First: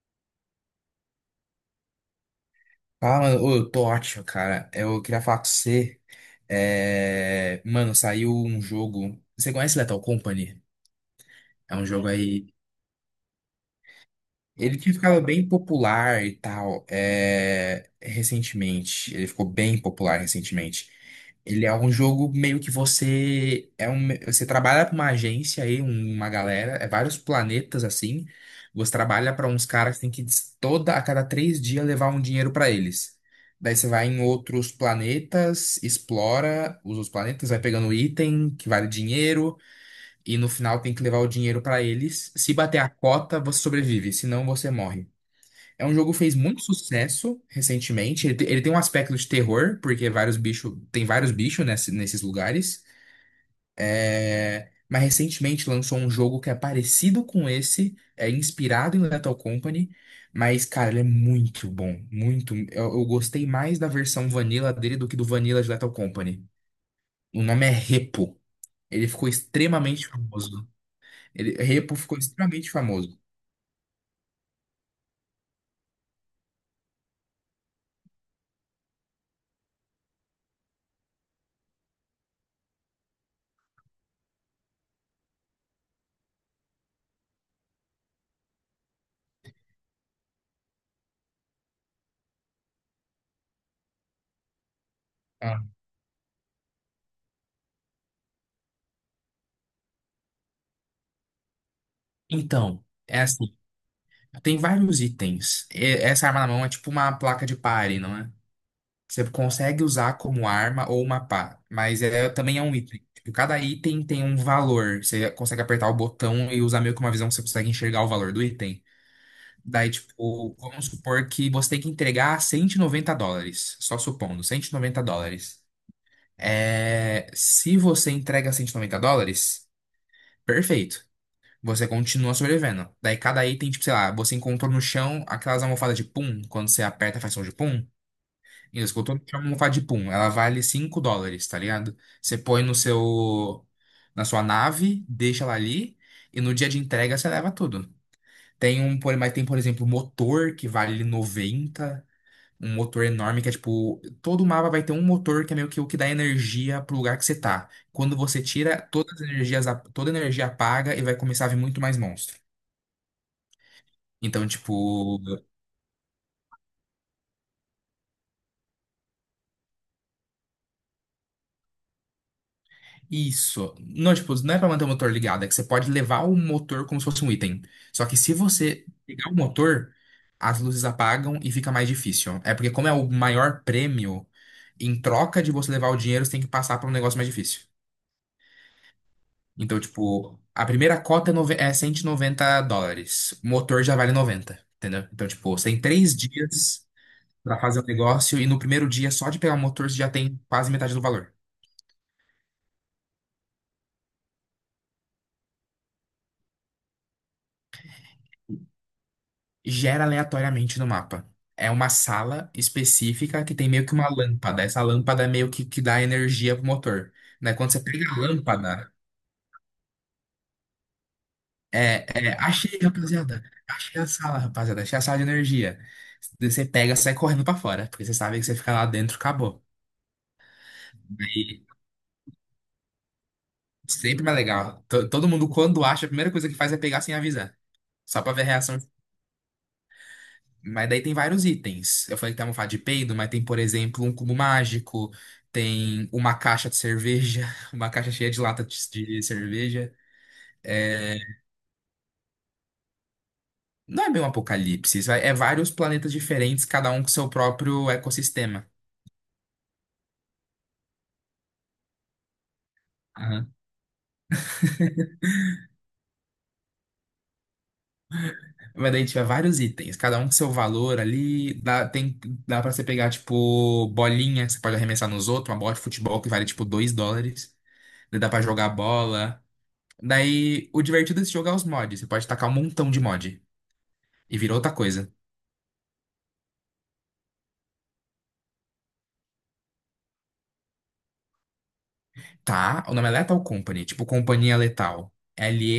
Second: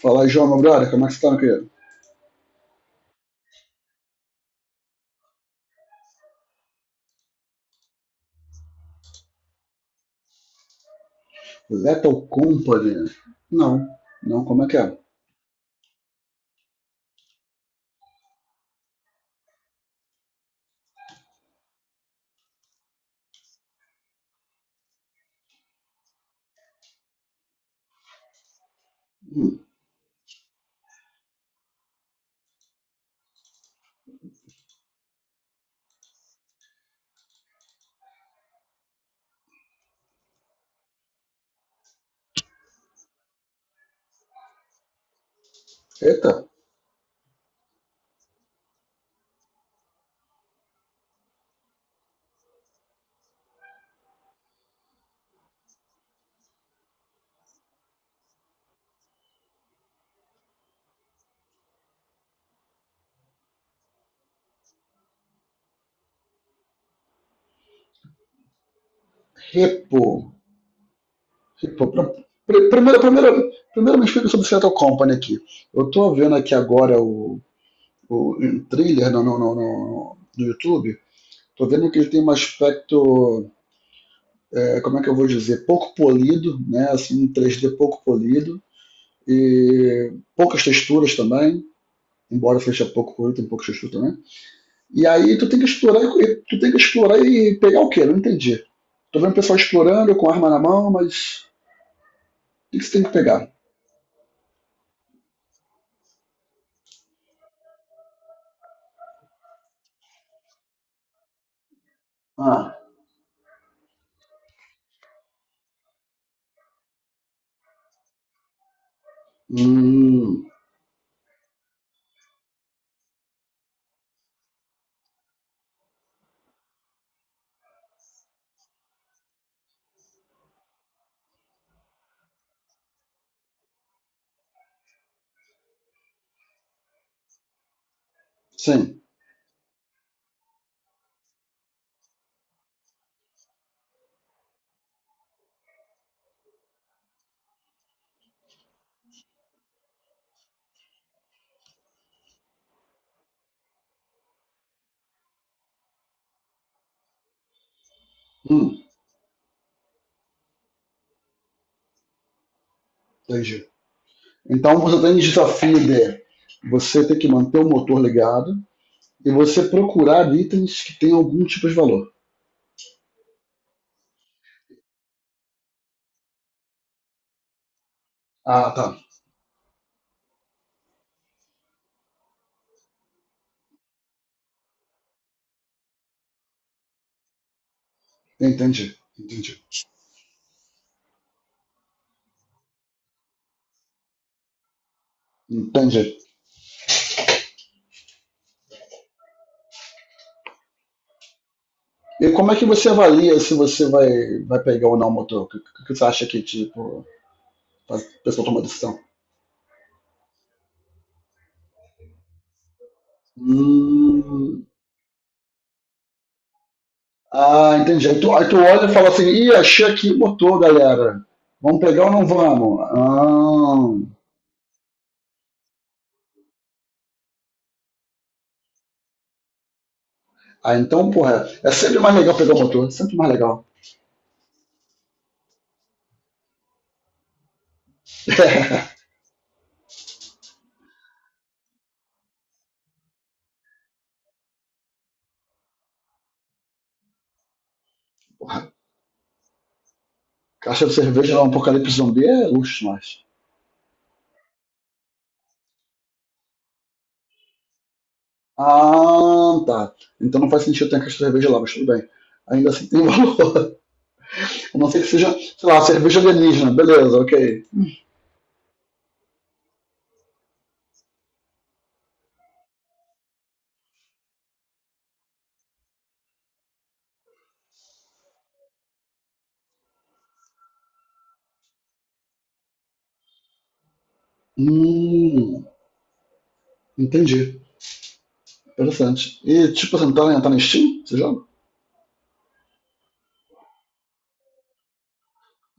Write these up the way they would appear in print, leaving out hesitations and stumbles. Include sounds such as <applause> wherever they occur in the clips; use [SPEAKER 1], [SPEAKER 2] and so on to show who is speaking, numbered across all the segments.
[SPEAKER 1] Fala aí, João, meu brother, como é que você tá, meu querido?
[SPEAKER 2] Ah, mano. Ô, eu tô ótimo, cara. Eu queria falar com você. É, mano, saiu um jogo. Você conhece Lethal Company? É um jogo
[SPEAKER 1] Lethal
[SPEAKER 2] aí.
[SPEAKER 1] Company? Não, não, como é que
[SPEAKER 2] Ele tinha
[SPEAKER 1] é?
[SPEAKER 2] ficado bem popular e tal, recentemente. Ele ficou bem popular recentemente. Ele é um jogo meio que você trabalha para uma agência aí, uma galera, é vários planetas assim. Você trabalha para
[SPEAKER 1] Hum.
[SPEAKER 2] uns caras que tem que toda a cada 3 dias levar um dinheiro para eles. Daí você vai em outros planetas, explora os outros planetas, vai pegando item que vale dinheiro. E no final tem que levar o dinheiro pra eles. Se bater a cota, você sobrevive, senão você morre. É um jogo que
[SPEAKER 1] Eita.
[SPEAKER 2] fez muito sucesso recentemente. Ele tem um aspecto de terror, porque vários bichos, tem vários bichos nesses lugares. É, mas recentemente lançou um jogo que é parecido com esse, é inspirado em Lethal Company, mas cara, ele é muito bom, muito. Eu gostei mais da versão vanilla dele do que do vanilla de Lethal Company. O nome é Repo. Ele ficou
[SPEAKER 1] Repo.
[SPEAKER 2] extremamente famoso.
[SPEAKER 1] Repo.
[SPEAKER 2] Repo ficou extremamente
[SPEAKER 1] Primeiro,
[SPEAKER 2] famoso.
[SPEAKER 1] primeiro me explica sobre o Lethal Company aqui. Eu tô vendo aqui agora o um trailer no YouTube, tô vendo que ele tem um aspecto, é, como é que eu vou dizer, pouco polido, né, assim, um 3D pouco polido, e poucas texturas também, embora seja pouco polido, tem poucas texturas também. E aí tu tem
[SPEAKER 2] Ah.
[SPEAKER 1] que explorar e tu tem que explorar e pegar o quê? Não entendi. Tô vendo o pessoal explorando com arma na mão, mas o que que
[SPEAKER 2] Então,
[SPEAKER 1] você tem que
[SPEAKER 2] é
[SPEAKER 1] pegar?
[SPEAKER 2] assim, tem vários itens. Essa arma na mão é tipo uma placa de pare, não é? Você consegue usar como arma ou uma pá, mas também é um
[SPEAKER 1] Ah.
[SPEAKER 2] item. Tipo, cada item tem um valor. Você consegue apertar o botão e usar meio que uma visão que você consegue enxergar o valor do item. Daí,
[SPEAKER 1] Hum.
[SPEAKER 2] tipo, vamos supor que você tem que entregar US$ 190. Só supondo, US$ 190. É, se você entrega US$ 190, perfeito. Você continua sobrevivendo. Daí cada item, tipo, sei lá, você encontrou no chão aquelas almofadas de pum, quando você aperta faz som de pum. E você
[SPEAKER 1] Sim.
[SPEAKER 2] encontrou no chão uma almofada de pum, ela vale US$ 5, tá ligado? Você põe no seu, na sua nave, deixa ela ali, e no dia de entrega você leva tudo. Mas tem, por exemplo, motor que vale 90. Um motor enorme que é tipo, todo mapa vai ter um motor que é meio que o que dá energia pro lugar que você tá. Quando você
[SPEAKER 1] Hum,
[SPEAKER 2] tira, todas as energias, toda a energia apaga e vai começar a vir muito mais monstro.
[SPEAKER 1] entendi.
[SPEAKER 2] Então,
[SPEAKER 1] Então
[SPEAKER 2] tipo,
[SPEAKER 1] você tem desafio de você ter que manter o motor ligado e você procurar itens que tenham algum tipo de valor.
[SPEAKER 2] isso. Não, tipo, não é pra manter o motor ligado, é que você pode levar o motor como se fosse um item. Só que se
[SPEAKER 1] Ah,
[SPEAKER 2] você
[SPEAKER 1] tá.
[SPEAKER 2] pegar o motor, as luzes apagam e fica mais difícil. É porque, como é o maior prêmio, em troca de você levar o dinheiro, você tem que passar pra um negócio mais difícil.
[SPEAKER 1] Entendi, entendi,
[SPEAKER 2] Então, tipo, a primeira cota é, é US$ 190. O motor já vale 90, entendeu? Então, tipo, você tem três
[SPEAKER 1] entendi.
[SPEAKER 2] dias pra fazer o negócio e no primeiro dia, só de pegar o motor, você já tem quase metade do valor.
[SPEAKER 1] E como é que você avalia se você vai pegar ou não o motor? O que, que você acha que, tipo, faz a pessoa toma decisão?
[SPEAKER 2] Gera aleatoriamente no mapa. É uma sala específica que tem meio que uma lâmpada.
[SPEAKER 1] Hum.
[SPEAKER 2] Essa lâmpada é meio que dá energia pro motor, né? Quando
[SPEAKER 1] Ah,
[SPEAKER 2] você pega
[SPEAKER 1] entendi.
[SPEAKER 2] a
[SPEAKER 1] Aí tu olha e
[SPEAKER 2] lâmpada,
[SPEAKER 1] fala assim, ih, achei aqui, botou, galera. Vamos pegar ou não vamos?
[SPEAKER 2] achei, rapaziada. Achei a sala, rapaziada. Achei a sala de energia. Você pega, e sai correndo pra fora, porque você sabe que você fica lá dentro, acabou.
[SPEAKER 1] Ah, ah então, porra,
[SPEAKER 2] Aí
[SPEAKER 1] é sempre mais legal pegar o motor, é sempre mais legal.
[SPEAKER 2] sempre mais legal. Todo mundo, quando acha, a primeira coisa que faz é pegar sem avisar. Só pra ver a reação.
[SPEAKER 1] <laughs>
[SPEAKER 2] Mas daí tem vários itens. Eu falei que tem uma almofada de peido, mas tem, por exemplo, um cubo mágico, tem uma caixa de cerveja, <laughs> uma caixa cheia de lata de cerveja.
[SPEAKER 1] Caixa de
[SPEAKER 2] É,
[SPEAKER 1] cerveja lá, um apocalipse zumbi é luxo mais.
[SPEAKER 2] não é bem um apocalipse, isso é vários planetas diferentes, cada um com seu próprio ecossistema.
[SPEAKER 1] Ah, tá. Então não faz sentido ter a caixa de cerveja lá, mas tudo bem. Ainda assim tem
[SPEAKER 2] Aham.
[SPEAKER 1] valor. <laughs> A não ser que seja, sei lá, cerveja alienígena. Beleza, ok.
[SPEAKER 2] Mas daí tiver vários itens, cada um com seu valor ali. Dá, tem, dá pra você pegar, tipo, bolinha, que você pode arremessar nos outros, uma bola de futebol que vale, tipo, US$ 2. Daí dá pra jogar bola. Daí, o divertido desse jogo é os mods. Você pode tacar um montão de mod. E virou outra coisa.
[SPEAKER 1] Hum, entendi. Interessante. E tipo, você não tá na Steam? Você joga?
[SPEAKER 2] Tá, o nome é Lethal Company, tipo Companhia Letal.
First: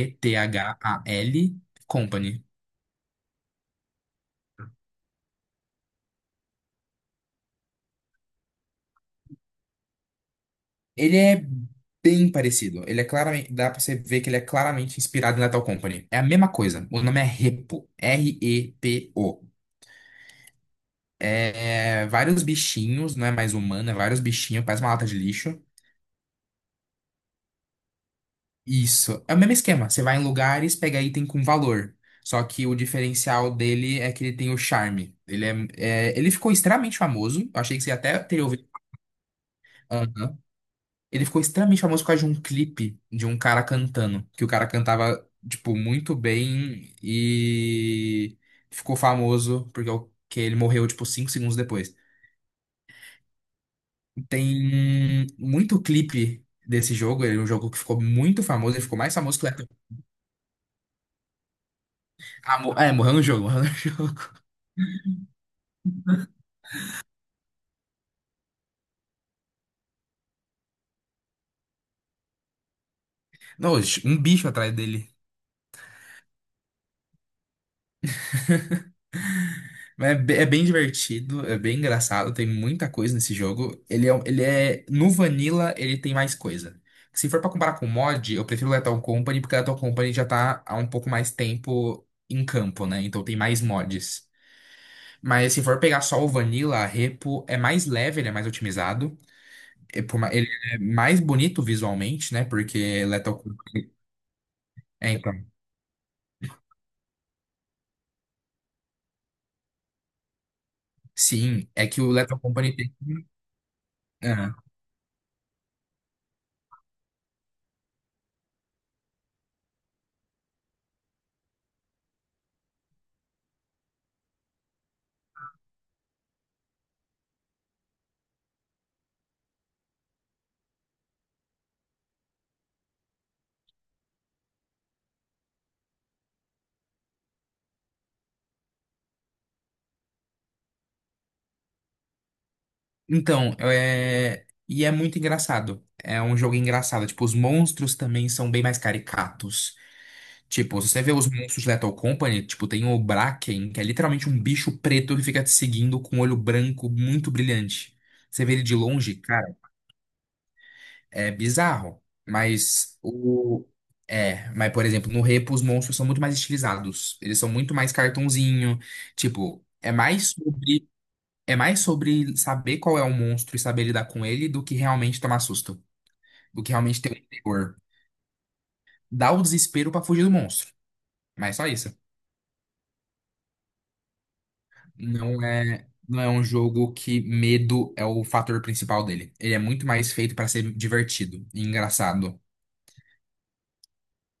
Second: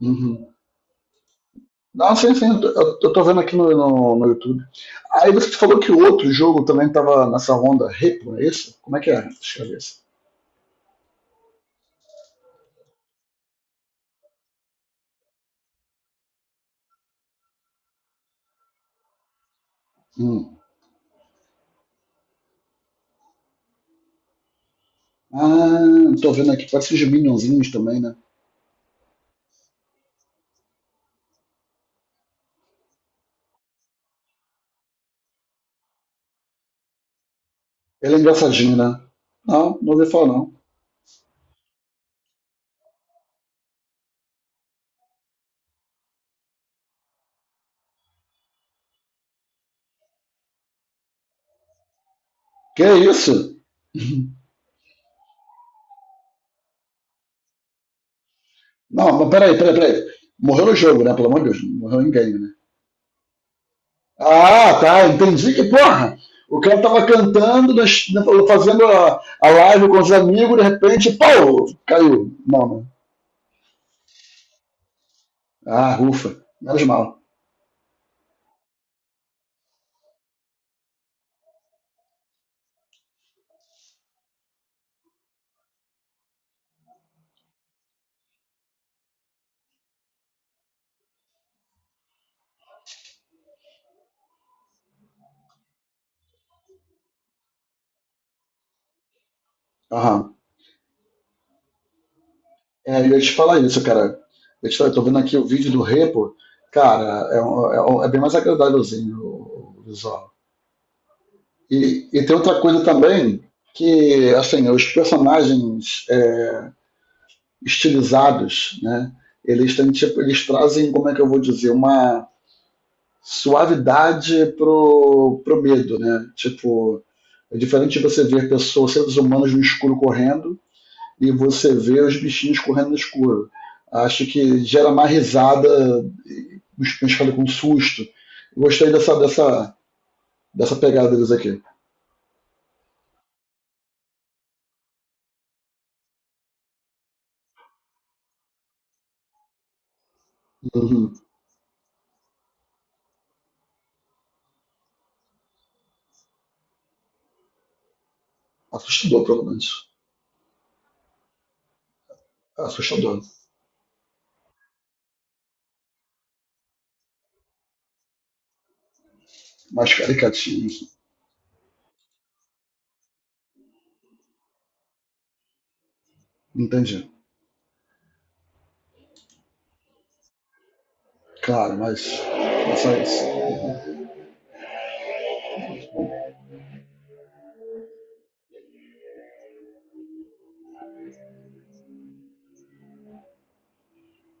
[SPEAKER 1] Uhum. Não, sim,
[SPEAKER 2] Company.
[SPEAKER 1] sim, eu tô vendo aqui no YouTube. Aí você falou que o outro jogo também tava nessa onda Repo, é isso? Como é que é? Deixa eu ver isso.
[SPEAKER 2] Ele é bem parecido. Ele é claramente, dá pra você ver que ele é claramente inspirado em Lethal Company. É a mesma coisa. O nome é Repo. Repo.
[SPEAKER 1] Hum.
[SPEAKER 2] É, vários bichinhos, não é mais humano, é vários bichinhos, parece uma lata de lixo.
[SPEAKER 1] Ah, tô vendo aqui, parece os Minionzinhos também, né?
[SPEAKER 2] Isso. É o mesmo esquema. Você vai em lugares, pega item com valor. Só que o diferencial dele é que ele tem o charme. Ele ficou extremamente famoso. Eu achei que você
[SPEAKER 1] Ele é
[SPEAKER 2] até teria ouvido.
[SPEAKER 1] engraçadinho, né? Não, não ouvi falar
[SPEAKER 2] Aham.
[SPEAKER 1] não.
[SPEAKER 2] Ele ficou extremamente famoso por causa de um clipe de um cara cantando. Que o cara cantava, tipo, muito bem e ficou famoso porque que ele morreu, tipo, 5 segundos depois.
[SPEAKER 1] Que é isso?
[SPEAKER 2] Tem muito clipe desse jogo. Ele é um jogo que ficou muito famoso. Ele ficou
[SPEAKER 1] Não,
[SPEAKER 2] mais
[SPEAKER 1] mas
[SPEAKER 2] famoso que o Lethal.
[SPEAKER 1] peraí. Morreu no jogo, né? Pelo amor de Deus, não morreu ninguém, né?
[SPEAKER 2] Ah, é, morreu no jogo, morreu no <laughs> jogo.
[SPEAKER 1] Ah, tá, entendi que porra! O cara tava cantando, fazendo a live com os amigos, de repente, pau, caiu. Não, não.
[SPEAKER 2] Nossa, um bicho atrás dele.
[SPEAKER 1] Ah, ufa, menos mal.
[SPEAKER 2] Mas é é bem divertido, é bem engraçado, tem muita coisa nesse jogo. Ele é, no Vanilla, ele tem mais coisa. Se for pra comparar com o mod, eu prefiro o Lethal Company, porque o Lethal Company já tá há um pouco mais tempo em campo, né? Então tem mais mods. Mas se for pegar só o Vanilla, a Repo é mais leve, ele é mais otimizado.
[SPEAKER 1] Aham.
[SPEAKER 2] Ele é mais bonito visualmente, né?
[SPEAKER 1] É,
[SPEAKER 2] Porque
[SPEAKER 1] eu ia te
[SPEAKER 2] Lethal
[SPEAKER 1] falar
[SPEAKER 2] Company...
[SPEAKER 1] isso, cara. Eu tô
[SPEAKER 2] É,
[SPEAKER 1] vendo aqui o
[SPEAKER 2] então.
[SPEAKER 1] vídeo do Repo. Cara, é, é bem mais agradávelzinho o visual.
[SPEAKER 2] Sim, é que o
[SPEAKER 1] E tem
[SPEAKER 2] Lethal
[SPEAKER 1] outra
[SPEAKER 2] Company
[SPEAKER 1] coisa
[SPEAKER 2] tem...
[SPEAKER 1] também, que, assim, os personagens é, estilizados, né? Eles têm, tipo, eles trazem, como é que eu vou dizer, uma suavidade pro, pro medo, né? Tipo, é diferente de você ver pessoas, seres humanos no escuro correndo, e você vê os bichinhos correndo no escuro. Acho que gera mais risada, os cães ficam com susto. Eu gostei dessa pegada deles aqui.
[SPEAKER 2] Então, é... e é muito engraçado. É um jogo engraçado. Tipo, os monstros também são bem mais caricatos. Tipo, se você vê
[SPEAKER 1] Uhum.
[SPEAKER 2] os monstros de Lethal Company, tipo, tem o Bracken, que é literalmente um bicho preto que fica te seguindo com um olho branco muito brilhante. Você vê ele de longe,
[SPEAKER 1] Assustador,
[SPEAKER 2] cara,
[SPEAKER 1] provavelmente.
[SPEAKER 2] é bizarro. Mas
[SPEAKER 1] Assustador.
[SPEAKER 2] o. É, mas por exemplo, no Repo os monstros são muito mais estilizados. Eles são muito mais cartunzinho. Tipo, é
[SPEAKER 1] Mais
[SPEAKER 2] mais
[SPEAKER 1] caricatinho.
[SPEAKER 2] sobre é mais sobre saber qual é o monstro e saber lidar com ele do que realmente tomar susto. Do que
[SPEAKER 1] Entendi.
[SPEAKER 2] realmente ter um terror. Dá o desespero pra fugir do monstro. Mas só
[SPEAKER 1] Claro,
[SPEAKER 2] isso.
[SPEAKER 1] mas é só isso.
[SPEAKER 2] Não é, não é um jogo que medo é o fator principal dele. Ele é muito mais feito pra ser divertido e engraçado.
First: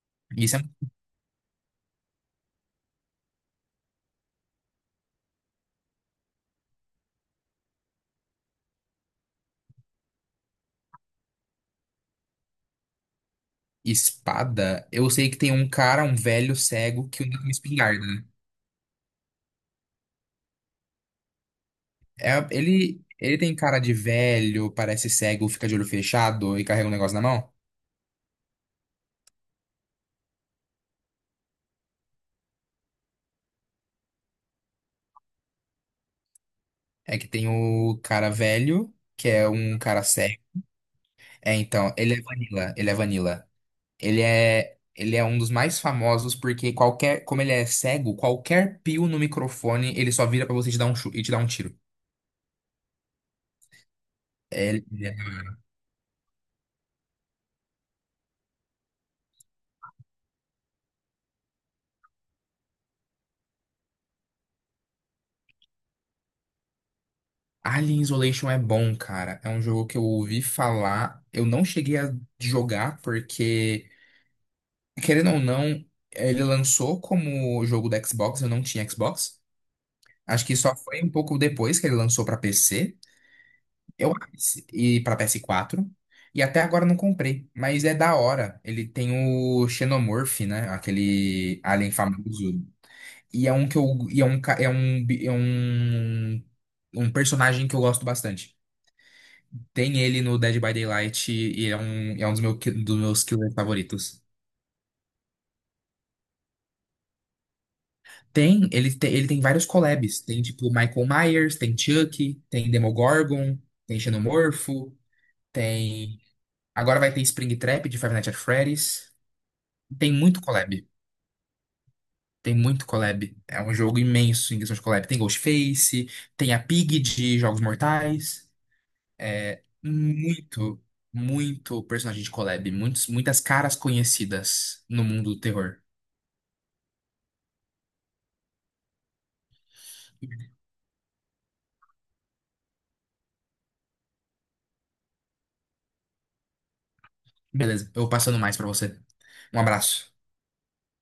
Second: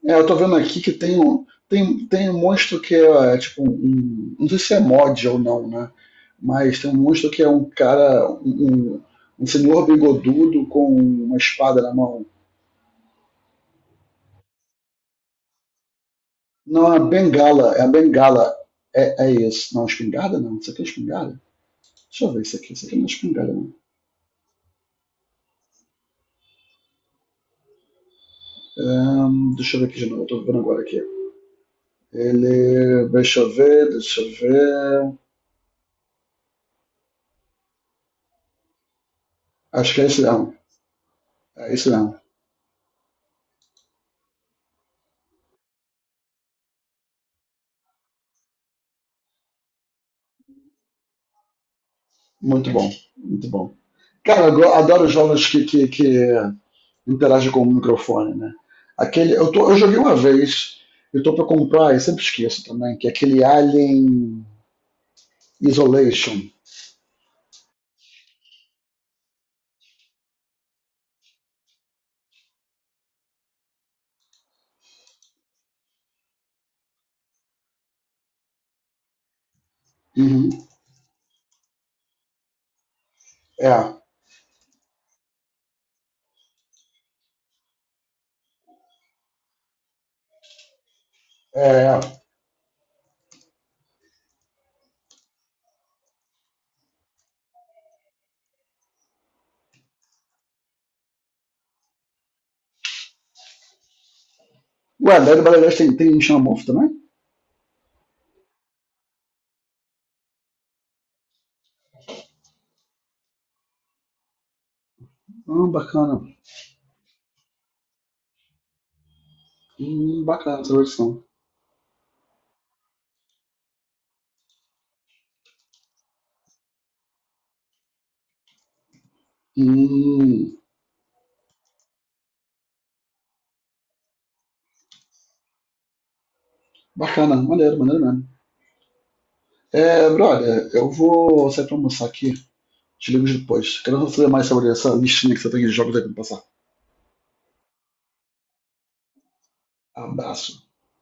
[SPEAKER 1] É, eu tô vendo
[SPEAKER 2] Isso é
[SPEAKER 1] aqui que tem um monstro que é, é tipo um. Não sei se é mod ou não, né? Mas tem um monstro que é um cara. Um senhor bigodudo com uma espada na mão.
[SPEAKER 2] espada. Eu sei que tem um cara, um velho
[SPEAKER 1] Não, é
[SPEAKER 2] cego, que usa uma
[SPEAKER 1] bengala, é a
[SPEAKER 2] espingarda, né?
[SPEAKER 1] bengala. É, é isso. Não, espingarda não. Isso aqui é espingarda? Deixa
[SPEAKER 2] É,
[SPEAKER 1] eu ver isso aqui. Isso aqui
[SPEAKER 2] ele,
[SPEAKER 1] não é
[SPEAKER 2] ele
[SPEAKER 1] espingarda,
[SPEAKER 2] tem
[SPEAKER 1] não.
[SPEAKER 2] cara de velho, parece cego, fica de olho fechado e carrega um negócio na mão.
[SPEAKER 1] Deixa eu ver aqui de novo. Eu tô vendo agora aqui. Ele. Deixa eu ver, deixa eu ver.
[SPEAKER 2] É que tem o cara velho, que é um
[SPEAKER 1] Acho que
[SPEAKER 2] cara
[SPEAKER 1] é isso
[SPEAKER 2] cego.
[SPEAKER 1] mesmo.
[SPEAKER 2] É,
[SPEAKER 1] É isso
[SPEAKER 2] então, ele
[SPEAKER 1] mesmo.
[SPEAKER 2] é Vanilla, ele é Vanilla. Ele é um dos mais famosos porque qualquer, como ele é cego, qualquer pio no microfone, ele só vira pra você e te dar um tiro.
[SPEAKER 1] Muito bom, muito bom. Cara,
[SPEAKER 2] É, Ele-
[SPEAKER 1] adoro
[SPEAKER 2] é-
[SPEAKER 1] jogos que interagem com o microfone, né? Aquele, eu joguei uma vez, eu tô pra comprar, eu sempre esqueço também, que é aquele Alien Isolation.
[SPEAKER 2] Alien Isolation é bom, cara. É um jogo que eu ouvi falar. Eu não cheguei a jogar porque, querendo ou não, ele lançou como jogo da Xbox, eu não tinha Xbox. Acho que
[SPEAKER 1] Uhum.
[SPEAKER 2] só foi um pouco depois que ele lançou pra PC.
[SPEAKER 1] É,
[SPEAKER 2] Eu E para PS4 e até agora não comprei, mas é da hora. Ele tem o Xenomorph, né? Aquele
[SPEAKER 1] é,
[SPEAKER 2] alien
[SPEAKER 1] é.
[SPEAKER 2] famoso. E é um que eu e é um ca- é um bi- é um, um personagem que eu gosto bastante. Tem ele no Dead by Daylight e é um meu, dos meus killers favoritos.
[SPEAKER 1] O Adélio Brasileiro tem xamamofo também?
[SPEAKER 2] Tem. Ele tem vários collabs. Tem tipo Michael Myers, tem Chucky, tem Demogorgon, tem Xenomorfo,
[SPEAKER 1] Ah, bacana.
[SPEAKER 2] tem Agora vai ter Springtrap de Five Nights at Freddy's. Tem muito
[SPEAKER 1] Bacana essa
[SPEAKER 2] collab.
[SPEAKER 1] versão.
[SPEAKER 2] Tem muito collab. É um jogo imenso em questão de collab. Tem Ghostface, tem a Pig de Jogos Mortais. É
[SPEAKER 1] Hum,
[SPEAKER 2] muito, muito personagem de collab. Muitas caras conhecidas no mundo do terror.
[SPEAKER 1] bacana. Maneiro, maneiro mesmo. É, brother, eu vou sair pra almoçar aqui. Te ligo depois. Quero saber mais sobre essa listinha que você tem de jogos aí pra me passar.
[SPEAKER 2] Beleza, eu vou passando mais pra você. Um abraço.
[SPEAKER 1] Abraço.